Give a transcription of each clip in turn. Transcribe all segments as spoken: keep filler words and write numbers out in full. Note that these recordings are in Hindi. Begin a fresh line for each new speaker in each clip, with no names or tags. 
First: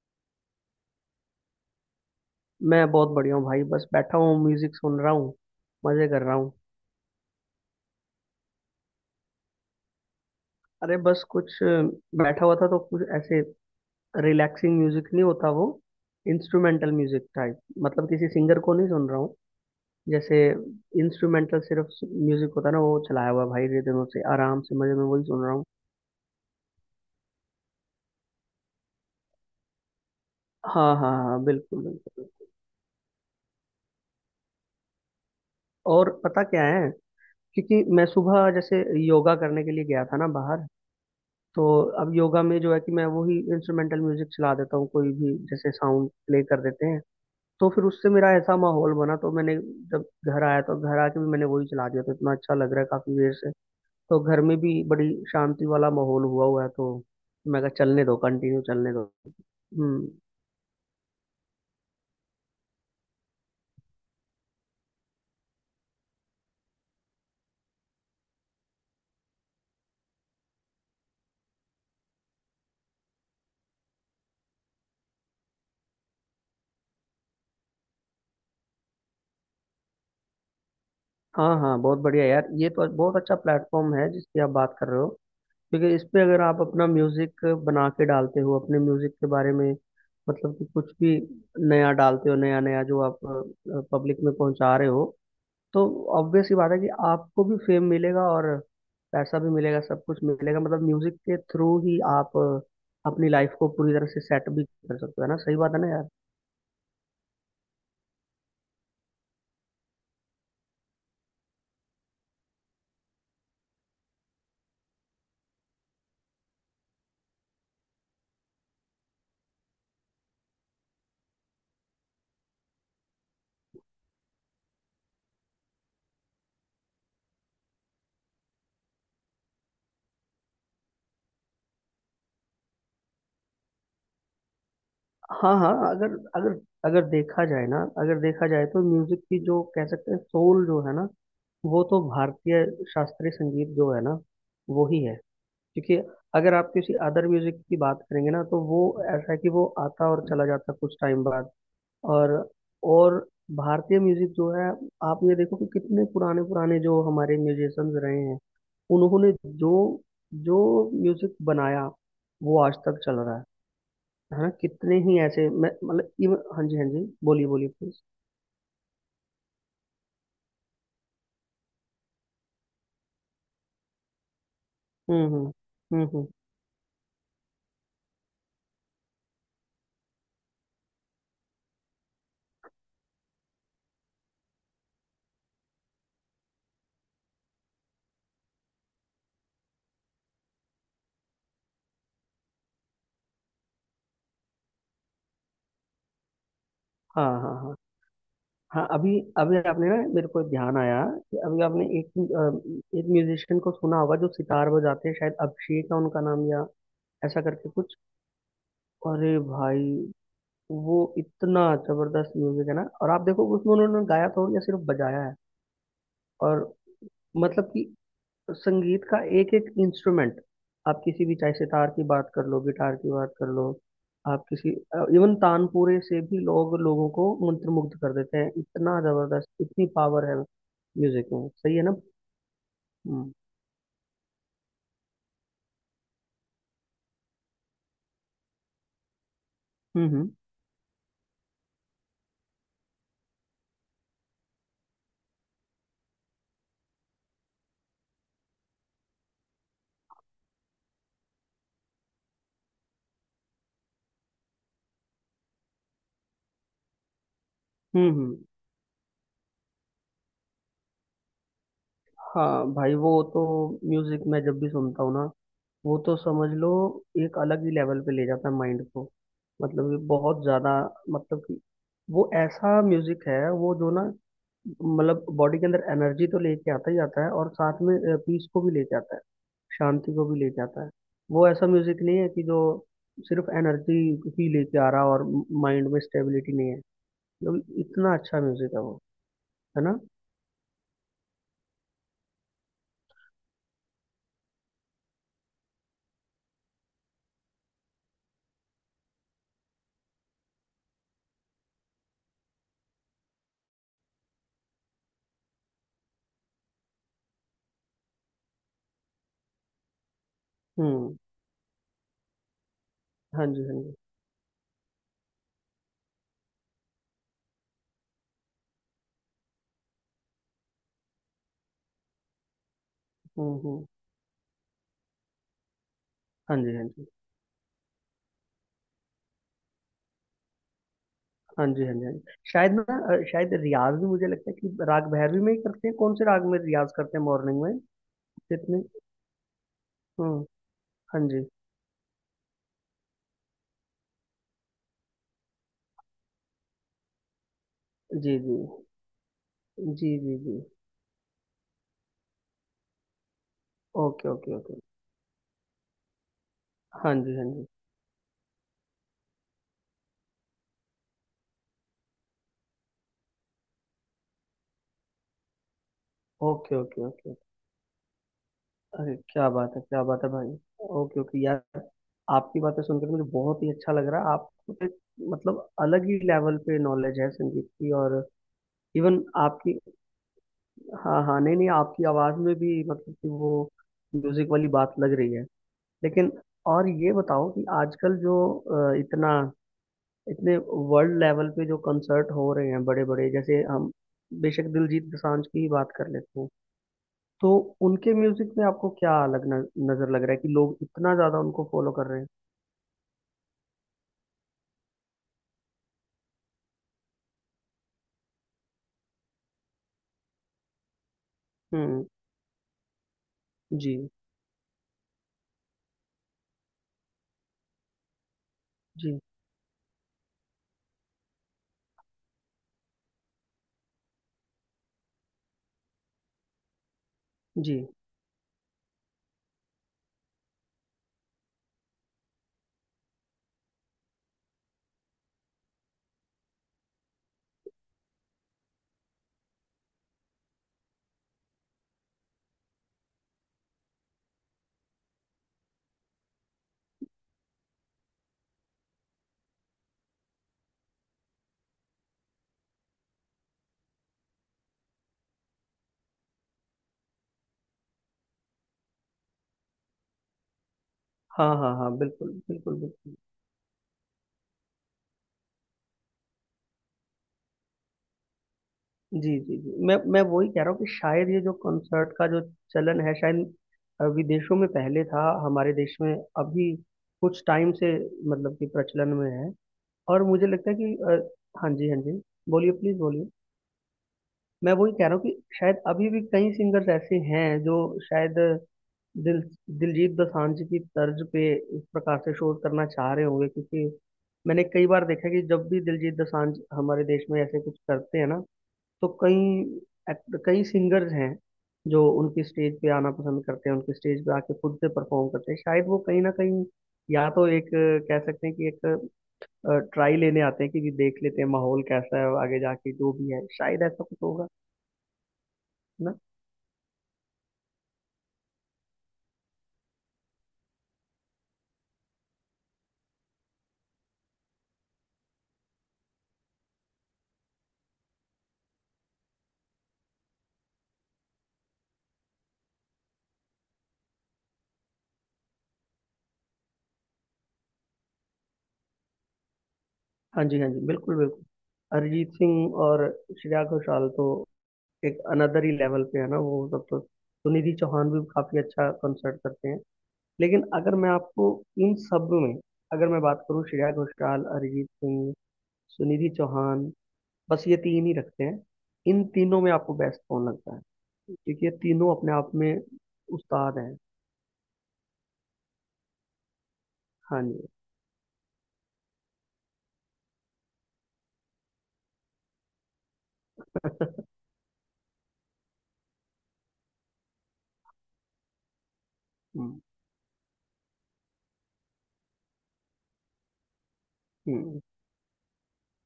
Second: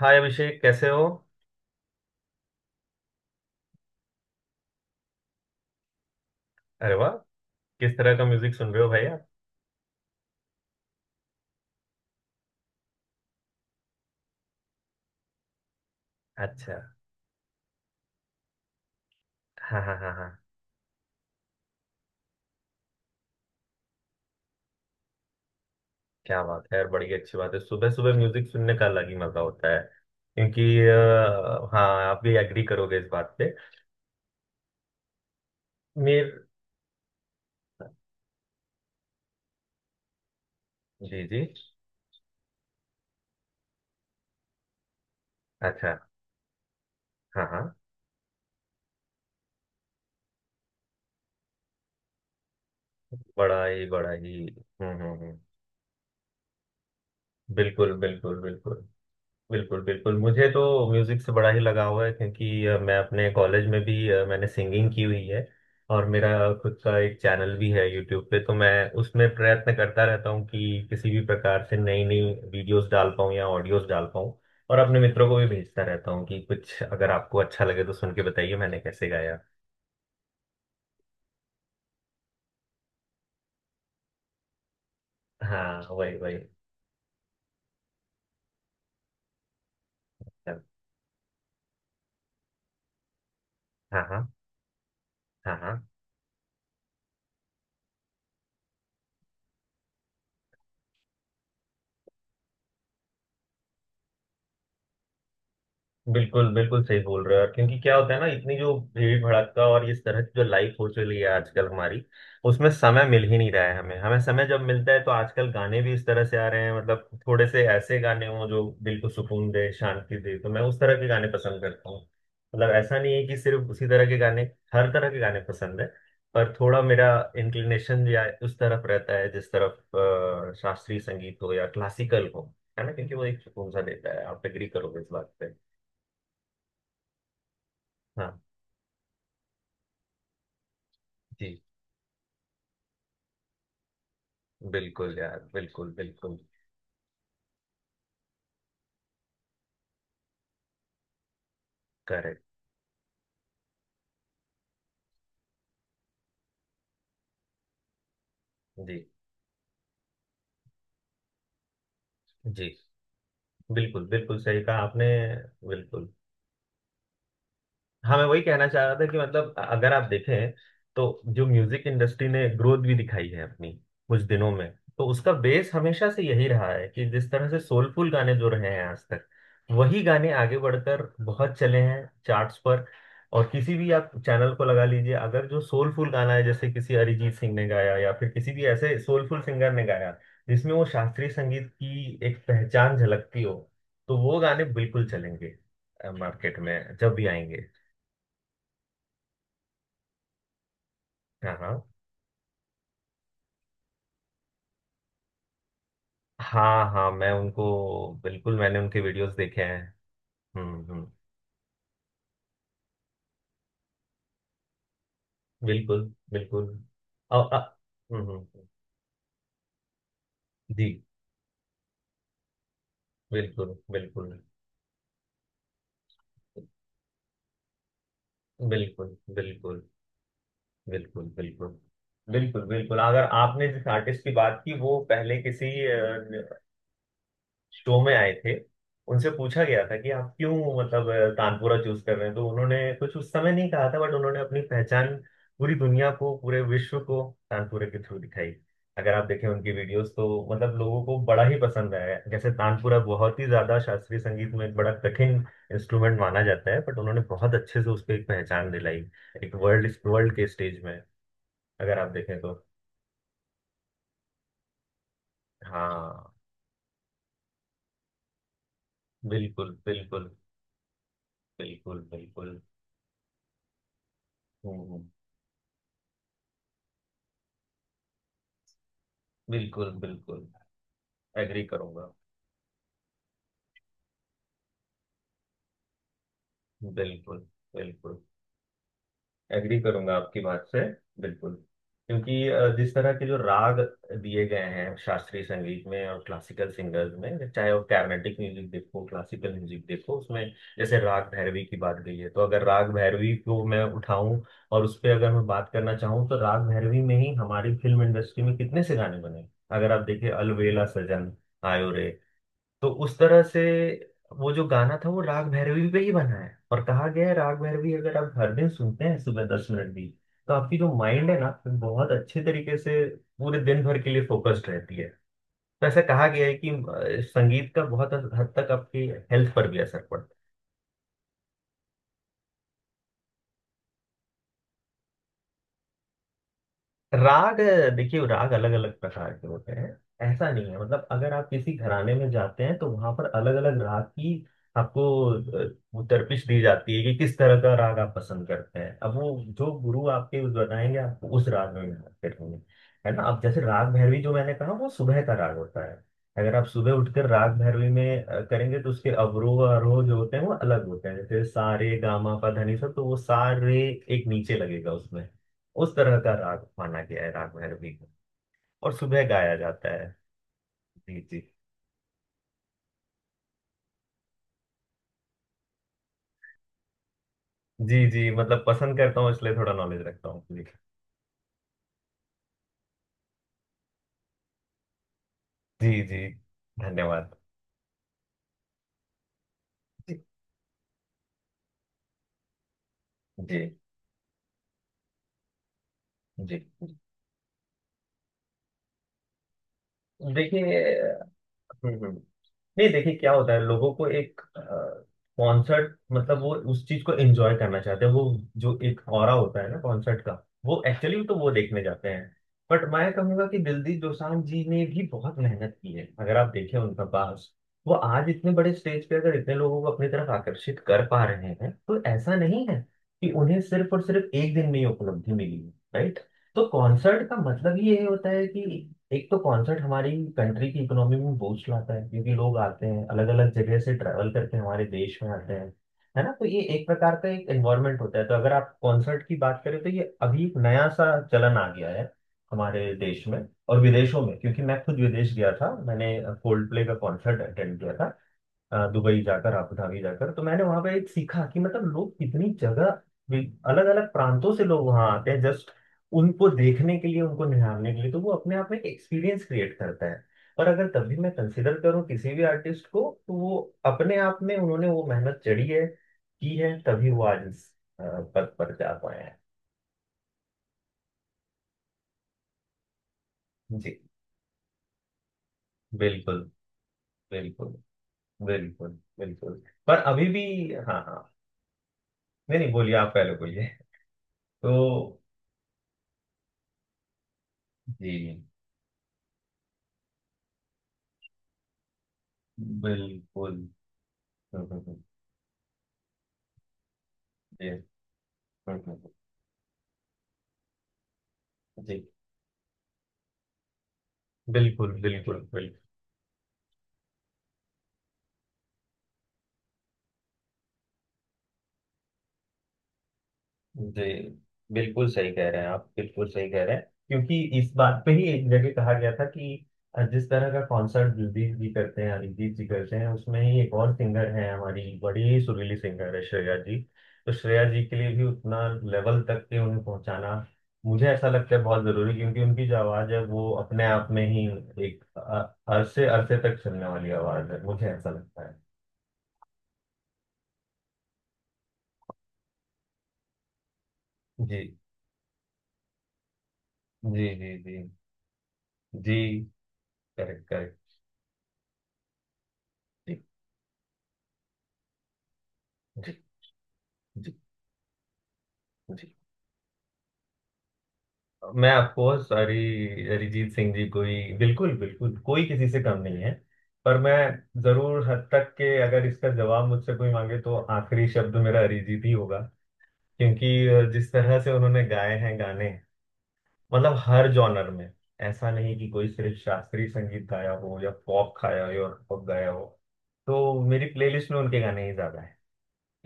हाय अभिषेक कैसे हो।
मैं बहुत बढ़िया हूँ भाई। बस बैठा हूँ, म्यूजिक सुन रहा हूँ, मजे कर रहा हूँ।
अरे वाह। किस तरह का म्यूजिक सुन रहे हो भैया।
अरे बस कुछ अ, बैठा हुआ था तो कुछ ऐसे रिलैक्सिंग म्यूजिक नहीं होता वो,
अच्छा।
Instrumental music type. मतलब किसी सिंगर को नहीं सुन रहा हूँ।
हाँ हाँ हाँ हाँ।
जैसे इंस्ट्रूमेंटल सिर्फ म्यूजिक होता है ना, वो चलाया हुआ भाई, ये दिनों से आराम से मजे में वही सुन रहा हूँ।
क्या बात है यार, बड़ी अच्छी बात है। सुबह सुबह म्यूजिक सुनने का अलग ही मजा होता है क्योंकि
हाँ हाँ हाँ,
अ,
बिल्कुल
हाँ आप
बिल्कुल।
भी एग्री करोगे इस बात पे।
और
मेर
पता क्या है, क्योंकि मैं सुबह जैसे योगा करने के लिए गया था ना बाहर।
जी जी।
तो अब योगा में जो है कि मैं वही इंस्ट्रूमेंटल म्यूजिक चला देता हूँ, कोई भी जैसे
अच्छा।
साउंड प्ले कर देते हैं।
हाँ हाँ।
तो फिर उससे मेरा ऐसा माहौल बना, तो मैंने जब घर आया तो घर आके भी मैंने वही चला दिया, तो इतना अच्छा लग रहा है काफी देर से।
बड़ा ही बड़ा
तो
ही
घर में भी
हम्म
बड़ी
हम्म हम्म।
शांति वाला माहौल हुआ हुआ है, तो मैं कहा
बिल्कुल
चलने दो,
बिल्कुल
कंटिन्यू
बिल्कुल।
चलने दो।
बिल्कुल
हम्म।
बिल्कुल मुझे तो म्यूज़िक से बड़ा ही लगाव है क्योंकि अ, मैं अपने कॉलेज में भी अ, मैंने सिंगिंग की हुई है, और मेरा खुद का एक चैनल भी है यूट्यूब पे। तो मैं उसमें प्रयत्न करता रहता हूँ कि किसी भी प्रकार से नई नई वीडियोस डाल पाऊँ या ऑडियोस डाल पाऊँ, और अपने मित्रों को भी भेजता रहता हूँ कि कुछ अगर आपको अच्छा लगे तो सुन के बताइए मैंने कैसे गाया।
हाँ हाँ, बहुत बढ़िया यार, ये तो बहुत अच्छा प्लेटफॉर्म है जिसकी आप बात कर रहे हो।
हाँ
क्योंकि इस
वही
पे
वही।
अगर आप अपना म्यूजिक बना के डालते हो, अपने म्यूजिक के बारे में, मतलब
हाँ
कि कुछ भी नया डालते हो, नया नया जो आप पब्लिक
हाँ
में पहुंचा रहे हो,
हाँ
तो
हाँ।
ऑब्वियस सी बात है कि आपको भी फेम मिलेगा और पैसा भी मिलेगा, सब कुछ मिलेगा। मतलब म्यूजिक के थ्रू ही आप अ, अपनी लाइफ को पूरी तरह से सेट भी कर सकते हो। है ना, सही बात है ना यार।
बिल्कुल बिल्कुल सही बोल रहे हो यार, क्योंकि क्या होता है ना, इतनी जो भीड़ भड़का और इस तरह की जो लाइफ हो चली है आजकल हमारी, उसमें समय मिल ही नहीं रहा है। हमें हमें समय जब मिलता है तो आजकल गाने भी इस तरह से आ रहे हैं, मतलब थोड़े से ऐसे गाने हों जो दिल को सुकून दे, शांति दे, तो मैं उस तरह के गाने पसंद करता हूँ। मतलब ऐसा नहीं है कि सिर्फ उसी तरह के गाने, हर तरह के गाने पसंद है, पर थोड़ा मेरा इंक्लिनेशन या उस तरफ रहता है जिस तरफ अ, शास्त्रीय संगीत हो या क्लासिकल हो, है ना, क्योंकि वो एक सुकून सा देता है। आप एग्री करोगे इस बात पे।
हाँ हाँ, अगर अगर अगर देखा जाए ना, अगर
हाँ
देखा जाए तो म्यूजिक की जो कह सकते हैं सोल जो है ना,
जी।
वो तो भारतीय शास्त्रीय संगीत जो है ना, वो ही है।
बिल्कुल यार, बिल्कुल
क्योंकि
बिल्कुल।
अगर आप किसी अदर म्यूजिक की बात करेंगे ना, तो वो ऐसा है कि वो आता और चला जाता कुछ टाइम बाद। और
करेक्ट।
और भारतीय म्यूजिक जो है, आप ये देखो कि कितने पुराने पुराने जो हमारे म्यूजिशियंस रहे हैं,
जी
उन्होंने जो जो म्यूजिक बनाया वो
जी।
आज तक चल रहा है।
बिल्कुल बिल्कुल
हाँ
सही कहा
कितने
आपने।
ही ऐसे मैं मतलब
बिल्कुल।
इव- हाँ जी हाँ जी। बोलिए बोलिए प्लीज।
हाँ मैं वही कहना चाह रहा था कि मतलब अगर आप देखें तो जो म्यूजिक इंडस्ट्री ने ग्रोथ भी दिखाई है अपनी कुछ दिनों में, तो
हम्म
उसका
हम्म।
बेस
हम्म
हमेशा से
हम्म।
यही रहा है कि जिस तरह से सोलफुल गाने जो रहे हैं आज तक, वही गाने आगे बढ़कर बहुत चले हैं चार्ट्स पर। और किसी भी आप चैनल को लगा लीजिए, अगर जो सोलफुल गाना है, जैसे किसी अरिजीत सिंह ने गाया या फिर किसी भी ऐसे सोलफुल सिंगर ने गाया जिसमें वो शास्त्रीय संगीत की एक पहचान झलकती हो, तो वो गाने बिल्कुल चलेंगे मार्केट में जब
हाँ
भी
हाँ
आएंगे।
हाँ, हाँ अभी अभी आपने ना मेरे को ध्यान आया कि
हाँ
अभी
हाँ।
आपने एक अ, एक म्यूजिशियन को सुना होगा जो सितार बजाते हैं, शायद अभिषेक है उनका नाम या
हाँ हाँ मैं
ऐसा
उनको
करके कुछ।
बिल्कुल मैंने उनके
अरे
वीडियोस देखे हैं।
भाई,
हम्म
वो
हम्म।
इतना जबरदस्त म्यूजिक है ना, और आप देखो उसमें उन्होंने गाया तो या सिर्फ बजाया है।
बिल्कुल
और
बिल्कुल। और अ-
मतलब कि
हम्म हम्म,
तो संगीत का एक एक इंस्ट्रूमेंट, आप
जी।
किसी भी, चाहे सितार की बात कर लो, गिटार की बात कर लो,
बिल्कुल बिल्कुल
आप किसी इवन तानपुरे से भी लोग लोगों को मंत्रमुग्ध कर देते हैं, इतना
बिल्कुल।
जबरदस्त,
बिल्कुल। बिल्कुल
इतनी पावर है म्यूजिक
बिल्कुल।
में, सही है ना।
बिल्कुल बिल्कुल अगर
हम्म
आपने जिस आर्टिस्ट की बात की, वो पहले किसी शो में आए थे। उनसे पूछा गया था
हम्म।
कि
हम्म
आप क्यों, मतलब अ, तानपुरा चूज कर रहे हैं, तो उन्होंने कुछ उस समय नहीं कहा था, बट उन्होंने अपनी पहचान पूरी दुनिया को, पूरे विश्व को, तानपुरे के थ्रू दिखाई। अगर आप देखें उनकी वीडियोस, तो मतलब लोगों को बड़ा ही पसंद आया है। जैसे तानपुरा बहुत ही ज्यादा शास्त्रीय संगीत में एक बड़ा कठिन इंस्ट्रूमेंट माना जाता है, बट उन्होंने बहुत अच्छे से
हम्म।
उसको एक
हम्म।
पहचान दिलाई, एक वर्ल्ड वर्ल्ड के स्टेज में, अगर आप देखें तो।
हाँ भाई, वो तो म्यूजिक मैं जब भी सुनता हूँ ना, वो तो
हाँ।
समझ लो एक अलग ही लेवल पे ले जाता है माइंड को।
बिल्कुल
मतलब कि
बिल्कुल
बहुत ज्यादा, मतलब कि
बिल्कुल
वो
बिल्कुल।
ऐसा म्यूजिक है, वो जो ना
हम्म,
मतलब बॉडी के अंदर एनर्जी तो लेके आता ही आता है, और साथ में पीस को भी लेके आता है,
बिल्कुल
शांति को भी
बिल्कुल
लेके आता है। वो
एग्री
ऐसा म्यूजिक
करूंगा।
नहीं है कि जो सिर्फ एनर्जी ही लेके आ रहा और माइंड में स्टेबिलिटी नहीं है।
बिल्कुल
जो इतना
बिल्कुल
अच्छा म्यूजिक है वो,
एग्री
है ना।
करूंगा आपकी बात से। बिल्कुल। क्योंकि अ, जिस तरह के जो राग दिए गए हैं शास्त्रीय संगीत में और क्लासिकल सिंगर्स में, चाहे वो कार्नेटिक म्यूजिक देखो, क्लासिकल म्यूजिक देखो, उसमें जैसे राग भैरवी की बात गई है, तो अगर राग भैरवी को मैं उठाऊं और उस पर अगर मैं बात करना चाहूँ, तो राग भैरवी में ही हमारी फिल्म इंडस्ट्री में कितने से गाने बने। अगर आप देखिए अलवेला
हम्म।
सजन आयो रे, तो उस तरह
हाँ जी
से
हाँ जी।
वो जो गाना था वो राग भैरवी पे ही बना है। और कहा गया है, राग भैरवी अगर आप हर दिन सुनते हैं सुबह दस मिनट भी, तो आपकी जो माइंड है ना, वो बहुत अच्छे तरीके से
हम्म
पूरे दिन
हम्म।
भर के लिए फोकस्ड रहती है। तो ऐसा कहा गया है
हाँ
कि
जी हाँ जी
अ, संगीत का बहुत हद तक आपकी हेल्थ पर भी असर पड़ता है।
हाँ जी। हाँ जी हाँ जी शायद ना, अ, शायद रियाज भी मुझे लगता है कि राग भैरवी में ही करते हैं। कौन से राग में रियाज करते हैं
राग
मॉर्निंग में,
देखिए, राग अलग
कितने।
अलग प्रकार के होते हैं।
हम्म।
ऐसा नहीं है, मतलब
हाँ
अगर
जी।
आप किसी घराने में जाते हैं तो वहां पर अलग अलग राग की आपको अ, वो दरपिश दी जाती है कि किस तरह का राग आप
जी
पसंद
जी
करते हैं। अब वो जो गुरु
जी। जी
आपके उस
जी।
बताएंगे, आपको उस राग में गाना करेंगे, है ना। अब जैसे राग भैरवी
ओके
जो
ओके
मैंने कहा,
ओके।
वो सुबह का राग होता है। अगर आप सुबह
हाँ
उठकर
जी हाँ
राग
जी।
भैरवी में अ, करेंगे, तो उसके अवरोह आरोह जो होते हैं वो अलग होते हैं, जैसे सारे गामा पा धनी सब, तो वो सारे एक नीचे लगेगा उसमें। उस तरह का राग
ओके
माना
ओके
गया है
ओके।
राग भैरवी को, और
अरे
सुबह
क्या
गाया
बात है,
जाता
क्या
है।
बात है भाई।
जी
ओके ओके
जी।
यार, आपकी बातें सुनकर मुझे बहुत ही अच्छा लग रहा है। आपको तो एक, मतलब अलग ही लेवल पे नॉलेज है संगीत की।
जी
और
जी, मतलब पसंद करता
इवन
हूँ इसलिए थोड़ा
आपकी,
नॉलेज रखता हूँ जी।
हाँ हाँ, नहीं नहीं, आपकी आवाज़ में भी मतलब कि वो म्यूजिक वाली बात लग रही है।
जी जी।
लेकिन और ये
धन्यवाद।
बताओ कि आजकल जो अ, इतना,
जी
इतने वर्ल्ड लेवल पे जो कंसर्ट हो रहे हैं बड़े बड़े,
जी।
जैसे हम बेशक दिलजीत दोसांझ की ही बात कर लेते हैं,
जी।
तो उनके म्यूजिक में आपको क्या अलग न, नजर लग रहा है कि लोग इतना
देखिए।
ज्यादा उनको फॉलो
हम्म,
कर
हम्म।
रहे हैं।
नहीं, देखिए क्या होता है, लोगों को एक कॉन्सर्ट मतलब वो उस चीज को एंजॉय करना चाहते हैं। वो जो एक ऑरा होता है ना कॉन्सर्ट का, वो एक्चुअली तो वो देखने
हम्म।
जाते हैं। बट मैं कहूंगा कि
जी
दिलजीत दोसांझ जी ने भी बहुत मेहनत की है। अगर आप देखें उनका पास, वो आज इतने बड़े स्टेज पे
जी
अगर इतने लोगों को अपनी तरफ आकर्षित कर पा रहे हैं, तो ऐसा नहीं है कि उन्हें सिर्फ और सिर्फ एक दिन में ही उपलब्धि मिली है, right? तो कॉन्सर्ट का
जी।
मतलब ये होता है कि एक तो कॉन्सर्ट हमारी कंट्री की इकोनॉमी में बूस्ट लाता है, क्योंकि लोग आते हैं, अलग अलग जगह से ट्रैवल करके हमारे देश में आते हैं, है ना। तो ये एक प्रकार का एक एनवायरनमेंट होता है। तो अगर आप कॉन्सर्ट की बात करें, तो ये अभी एक नया सा चलन आ गया है हमारे देश में, और विदेशों में, क्योंकि मैं खुद विदेश गया था। मैंने कोल्ड प्ले का कॉन्सर्ट अटेंड किया था अ, दुबई जाकर, आबू धाबी जाकर। तो मैंने वहां पे एक सीखा कि मतलब लोग कितनी जगह, अलग अलग प्रांतों से लोग वहां आते हैं, जस्ट उनको देखने के लिए, उनको निहारने के लिए। तो वो अपने आप में एक एक्सपीरियंस क्रिएट करता है। पर अगर तभी मैं
हाँ हाँ
कंसिडर
हाँ,
करूँ
बिल्कुल
किसी भी
बिल्कुल
आर्टिस्ट को,
बिल्कुल।
तो वो अपने आप में उन्होंने वो मेहनत चढ़ी है, की है, तभी वो आज इस अ, पद पर जा पाए हैं।
जी जी जी, मैं मैं वही कह रहा हूँ कि शायद ये जो कंसर्ट का जो चलन है, शायद
जी।
अ, विदेशों में पहले था, हमारे देश में
बिल्कुल
अभी कुछ टाइम
बिल्कुल
से मतलब कि
बिल्कुल
प्रचलन में है।
बिल्कुल, पर
और
अभी भी।
मुझे लगता है कि
हाँ
अ,
हाँ,
हाँ जी हाँ जी।
नहीं नहीं,
बोलिए
बोलिए
प्लीज
आप
बोलिए।
पहले बोलिए।
मैं
तो
वही कह रहा हूँ कि शायद अभी भी कई सिंगर्स ऐसे हैं जो शायद
जी
दिल दिलजीत दोसांझ की तर्ज पे इस प्रकार से शोध करना चाह रहे होंगे।
बिल्कुल
क्योंकि मैंने कई
बिल्कुल
बार देखा कि जब भी दिलजीत दोसांझ हमारे देश में ऐसे कुछ करते हैं ना,
बिल्कुल,
तो कई act- कई सिंगर्स हैं जो
जी,
उनकी स्टेज पे आना पसंद करते हैं, उनकी स्टेज पे आके खुद से
बिल्कुल
परफॉर्म
बिल्कुल
करते हैं।
बिल्कुल
शायद वो कहीं ना कहीं या तो एक अ, कह सकते हैं कि एक ट्राई लेने आते हैं कि जी देख लेते हैं माहौल कैसा है, आगे जाके जो भी है शायद
जी।
ऐसा कुछ होगा
बिल्कुल सही कह रहे हैं आप,
ना।
बिल्कुल सही कह रहे हैं। क्योंकि इस बात पे ही एक जगह कहा गया था कि जिस तरह का कॉन्सर्ट दिलजीत जी करते हैं, अरिजीत जी करते हैं, उसमें ही एक और सिंगर है, हमारी बड़ी ही सुरीली सिंगर है, श्रेया जी। तो श्रेया जी के लिए भी उतना लेवल तक के उन्हें पहुंचाना मुझे ऐसा लगता है बहुत जरूरी, क्योंकि उनकी जो आवाज है वो अपने आप में ही एक अ- अरसे अरसे तक चलने वाली आवाज है, मुझे ऐसा लगता है।
हाँ जी हाँ जी, बिल्कुल बिल्कुल। अरिजीत सिंह और श्रेया घोषाल तो
जी
एक अनदर ही लेवल पे है ना, वो सब तो।
जी। जी।
सुनिधि
जी
चौहान भी काफी अच्छा
जी
कंसर्ट करते हैं।
करेक्ट
लेकिन
करेक्ट।
अगर मैं आपको इन सब में, अगर मैं
जी
बात करूँ श्रेया घोषाल, अरिजीत सिंह,
जी
सुनिधि चौहान,
जी।
बस ये तीन ही रखते हैं,
जी।
इन तीनों में आपको बेस्ट कौन लगता है? क्योंकि ये
मैं
तीनों
ऑफकोर्स
अपने आप में
हरि अरिजीत सिंह
उस्ताद
जी,
हैं।
कोई बिल्कुल बिल्कुल कोई किसी से कम नहीं है, पर मैं
हाँ जी।
जरूर हद तक के अगर इसका जवाब मुझसे कोई मांगे, तो आखिरी शब्द मेरा अरिजीत ही होगा। क्योंकि अ, जिस तरह से उन्होंने गाए हैं गाने, मतलब हर जॉनर में, ऐसा नहीं कि कोई सिर्फ
हम्म
शास्त्रीय संगीत गाया हो या पॉप खाया हो या पॉप गाया हो। तो मेरी प्लेलिस्ट में उनके
हम्म।
गाने ही ज्यादा है।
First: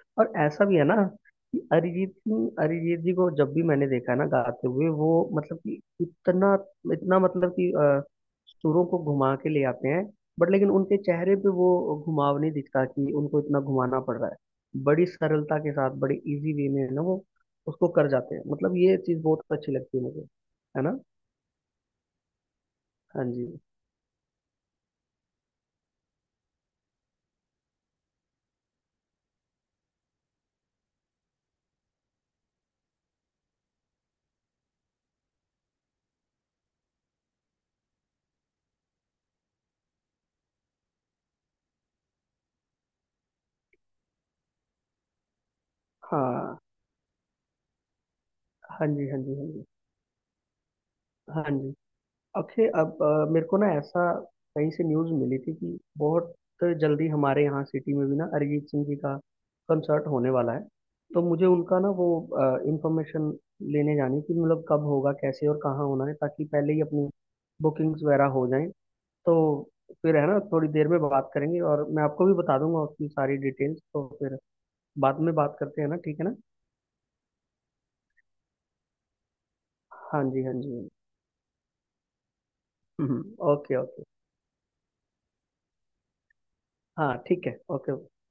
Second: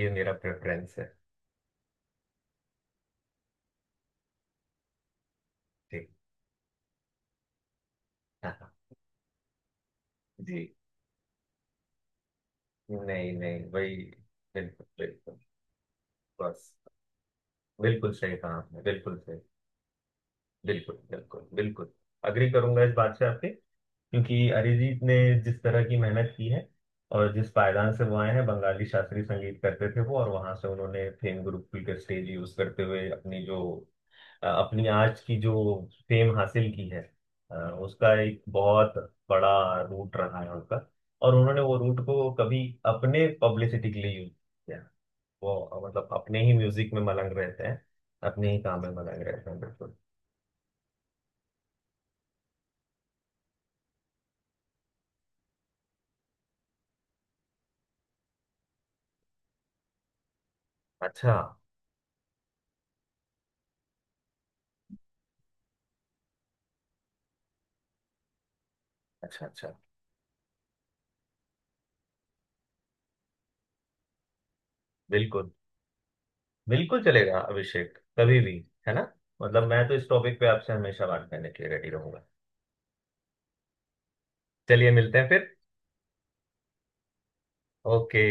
ये
और
मेरा
ऐसा भी है
प्रेफरेंस
ना
है।
कि अरिजीत सिंह, अरिजीत जी को जब भी मैंने देखा है ना गाते हुए, वो मतलब कि
ठीक।
इतना, इतना मतलब कि अ,
हाँ
सुरों को घुमा के ले आते हैं। बट
जी।
लेकिन उनके चेहरे पे वो घुमाव नहीं दिखता कि
नहीं
उनको इतना
नहीं, वही
घुमाना पड़ रहा है,
बिल्कुल
बड़ी
बिल्कुल।
सरलता के साथ बड़ी इजी वे
बस,
में ना वो उसको कर
बिल्कुल सही
जाते हैं।
कहा
मतलब
आपने,
ये
बिल्कुल
चीज़
सही,
बहुत अच्छी लगती है मुझे, है
बिल्कुल
ना।
बिल्कुल बिल्कुल। अग्री करूंगा इस बात से
हाँ
आपके,
जी।
क्योंकि अरिजीत ने जिस तरह की मेहनत की है और जिस पायदान से वो आए हैं, बंगाली शास्त्रीय संगीत करते थे वो, और वहां से उन्होंने फेम गुरुकुल के स्टेज यूज करते हुए अपनी जो अ, अपनी आज की जो फेम हासिल की है, अ, उसका एक बहुत बड़ा रूट रहा है उनका। और उन्होंने वो रूट को कभी अपने पब्लिसिटी के लिए यूज किया। वो अ, मतलब अपने ही
हाँ
म्यूजिक में मलंग रहते हैं, अपने ही काम
हाँ
में
जी हाँ
मलंग
जी हाँ
रहते हैं,
जी।
बिल्कुल।
हाँ जी अक्षय, अब अ, मेरे को ना ऐसा कहीं से न्यूज़ मिली थी कि बहुत जल्दी हमारे यहाँ सिटी में भी ना अरिजीत सिंह जी का कंसर्ट होने वाला है। तो
अच्छा
मुझे उनका ना वो इंफॉर्मेशन लेने जानी कि मतलब कब होगा, कैसे और कहाँ होना है, ताकि पहले ही अपनी बुकिंग्स वगैरह हो जाएं। तो
अच्छा अच्छा।
फिर है ना थोड़ी देर में बात करेंगे, और मैं आपको भी बता दूंगा उसकी सारी डिटेल्स, तो फिर बाद में
बिल्कुल
बात करते हैं ना। ठीक है ना।
बिल्कुल चलेगा अभिषेक, कभी भी, है ना। मतलब मैं तो इस
हाँ
टॉपिक
जी
पे
हाँ
आपसे
जी।
हमेशा बात करने के लिए रेडी रहूंगा।
हम्म। Okay okay.
चलिए मिलते हैं फिर।
हाँ ठीक है ओके।
ओके।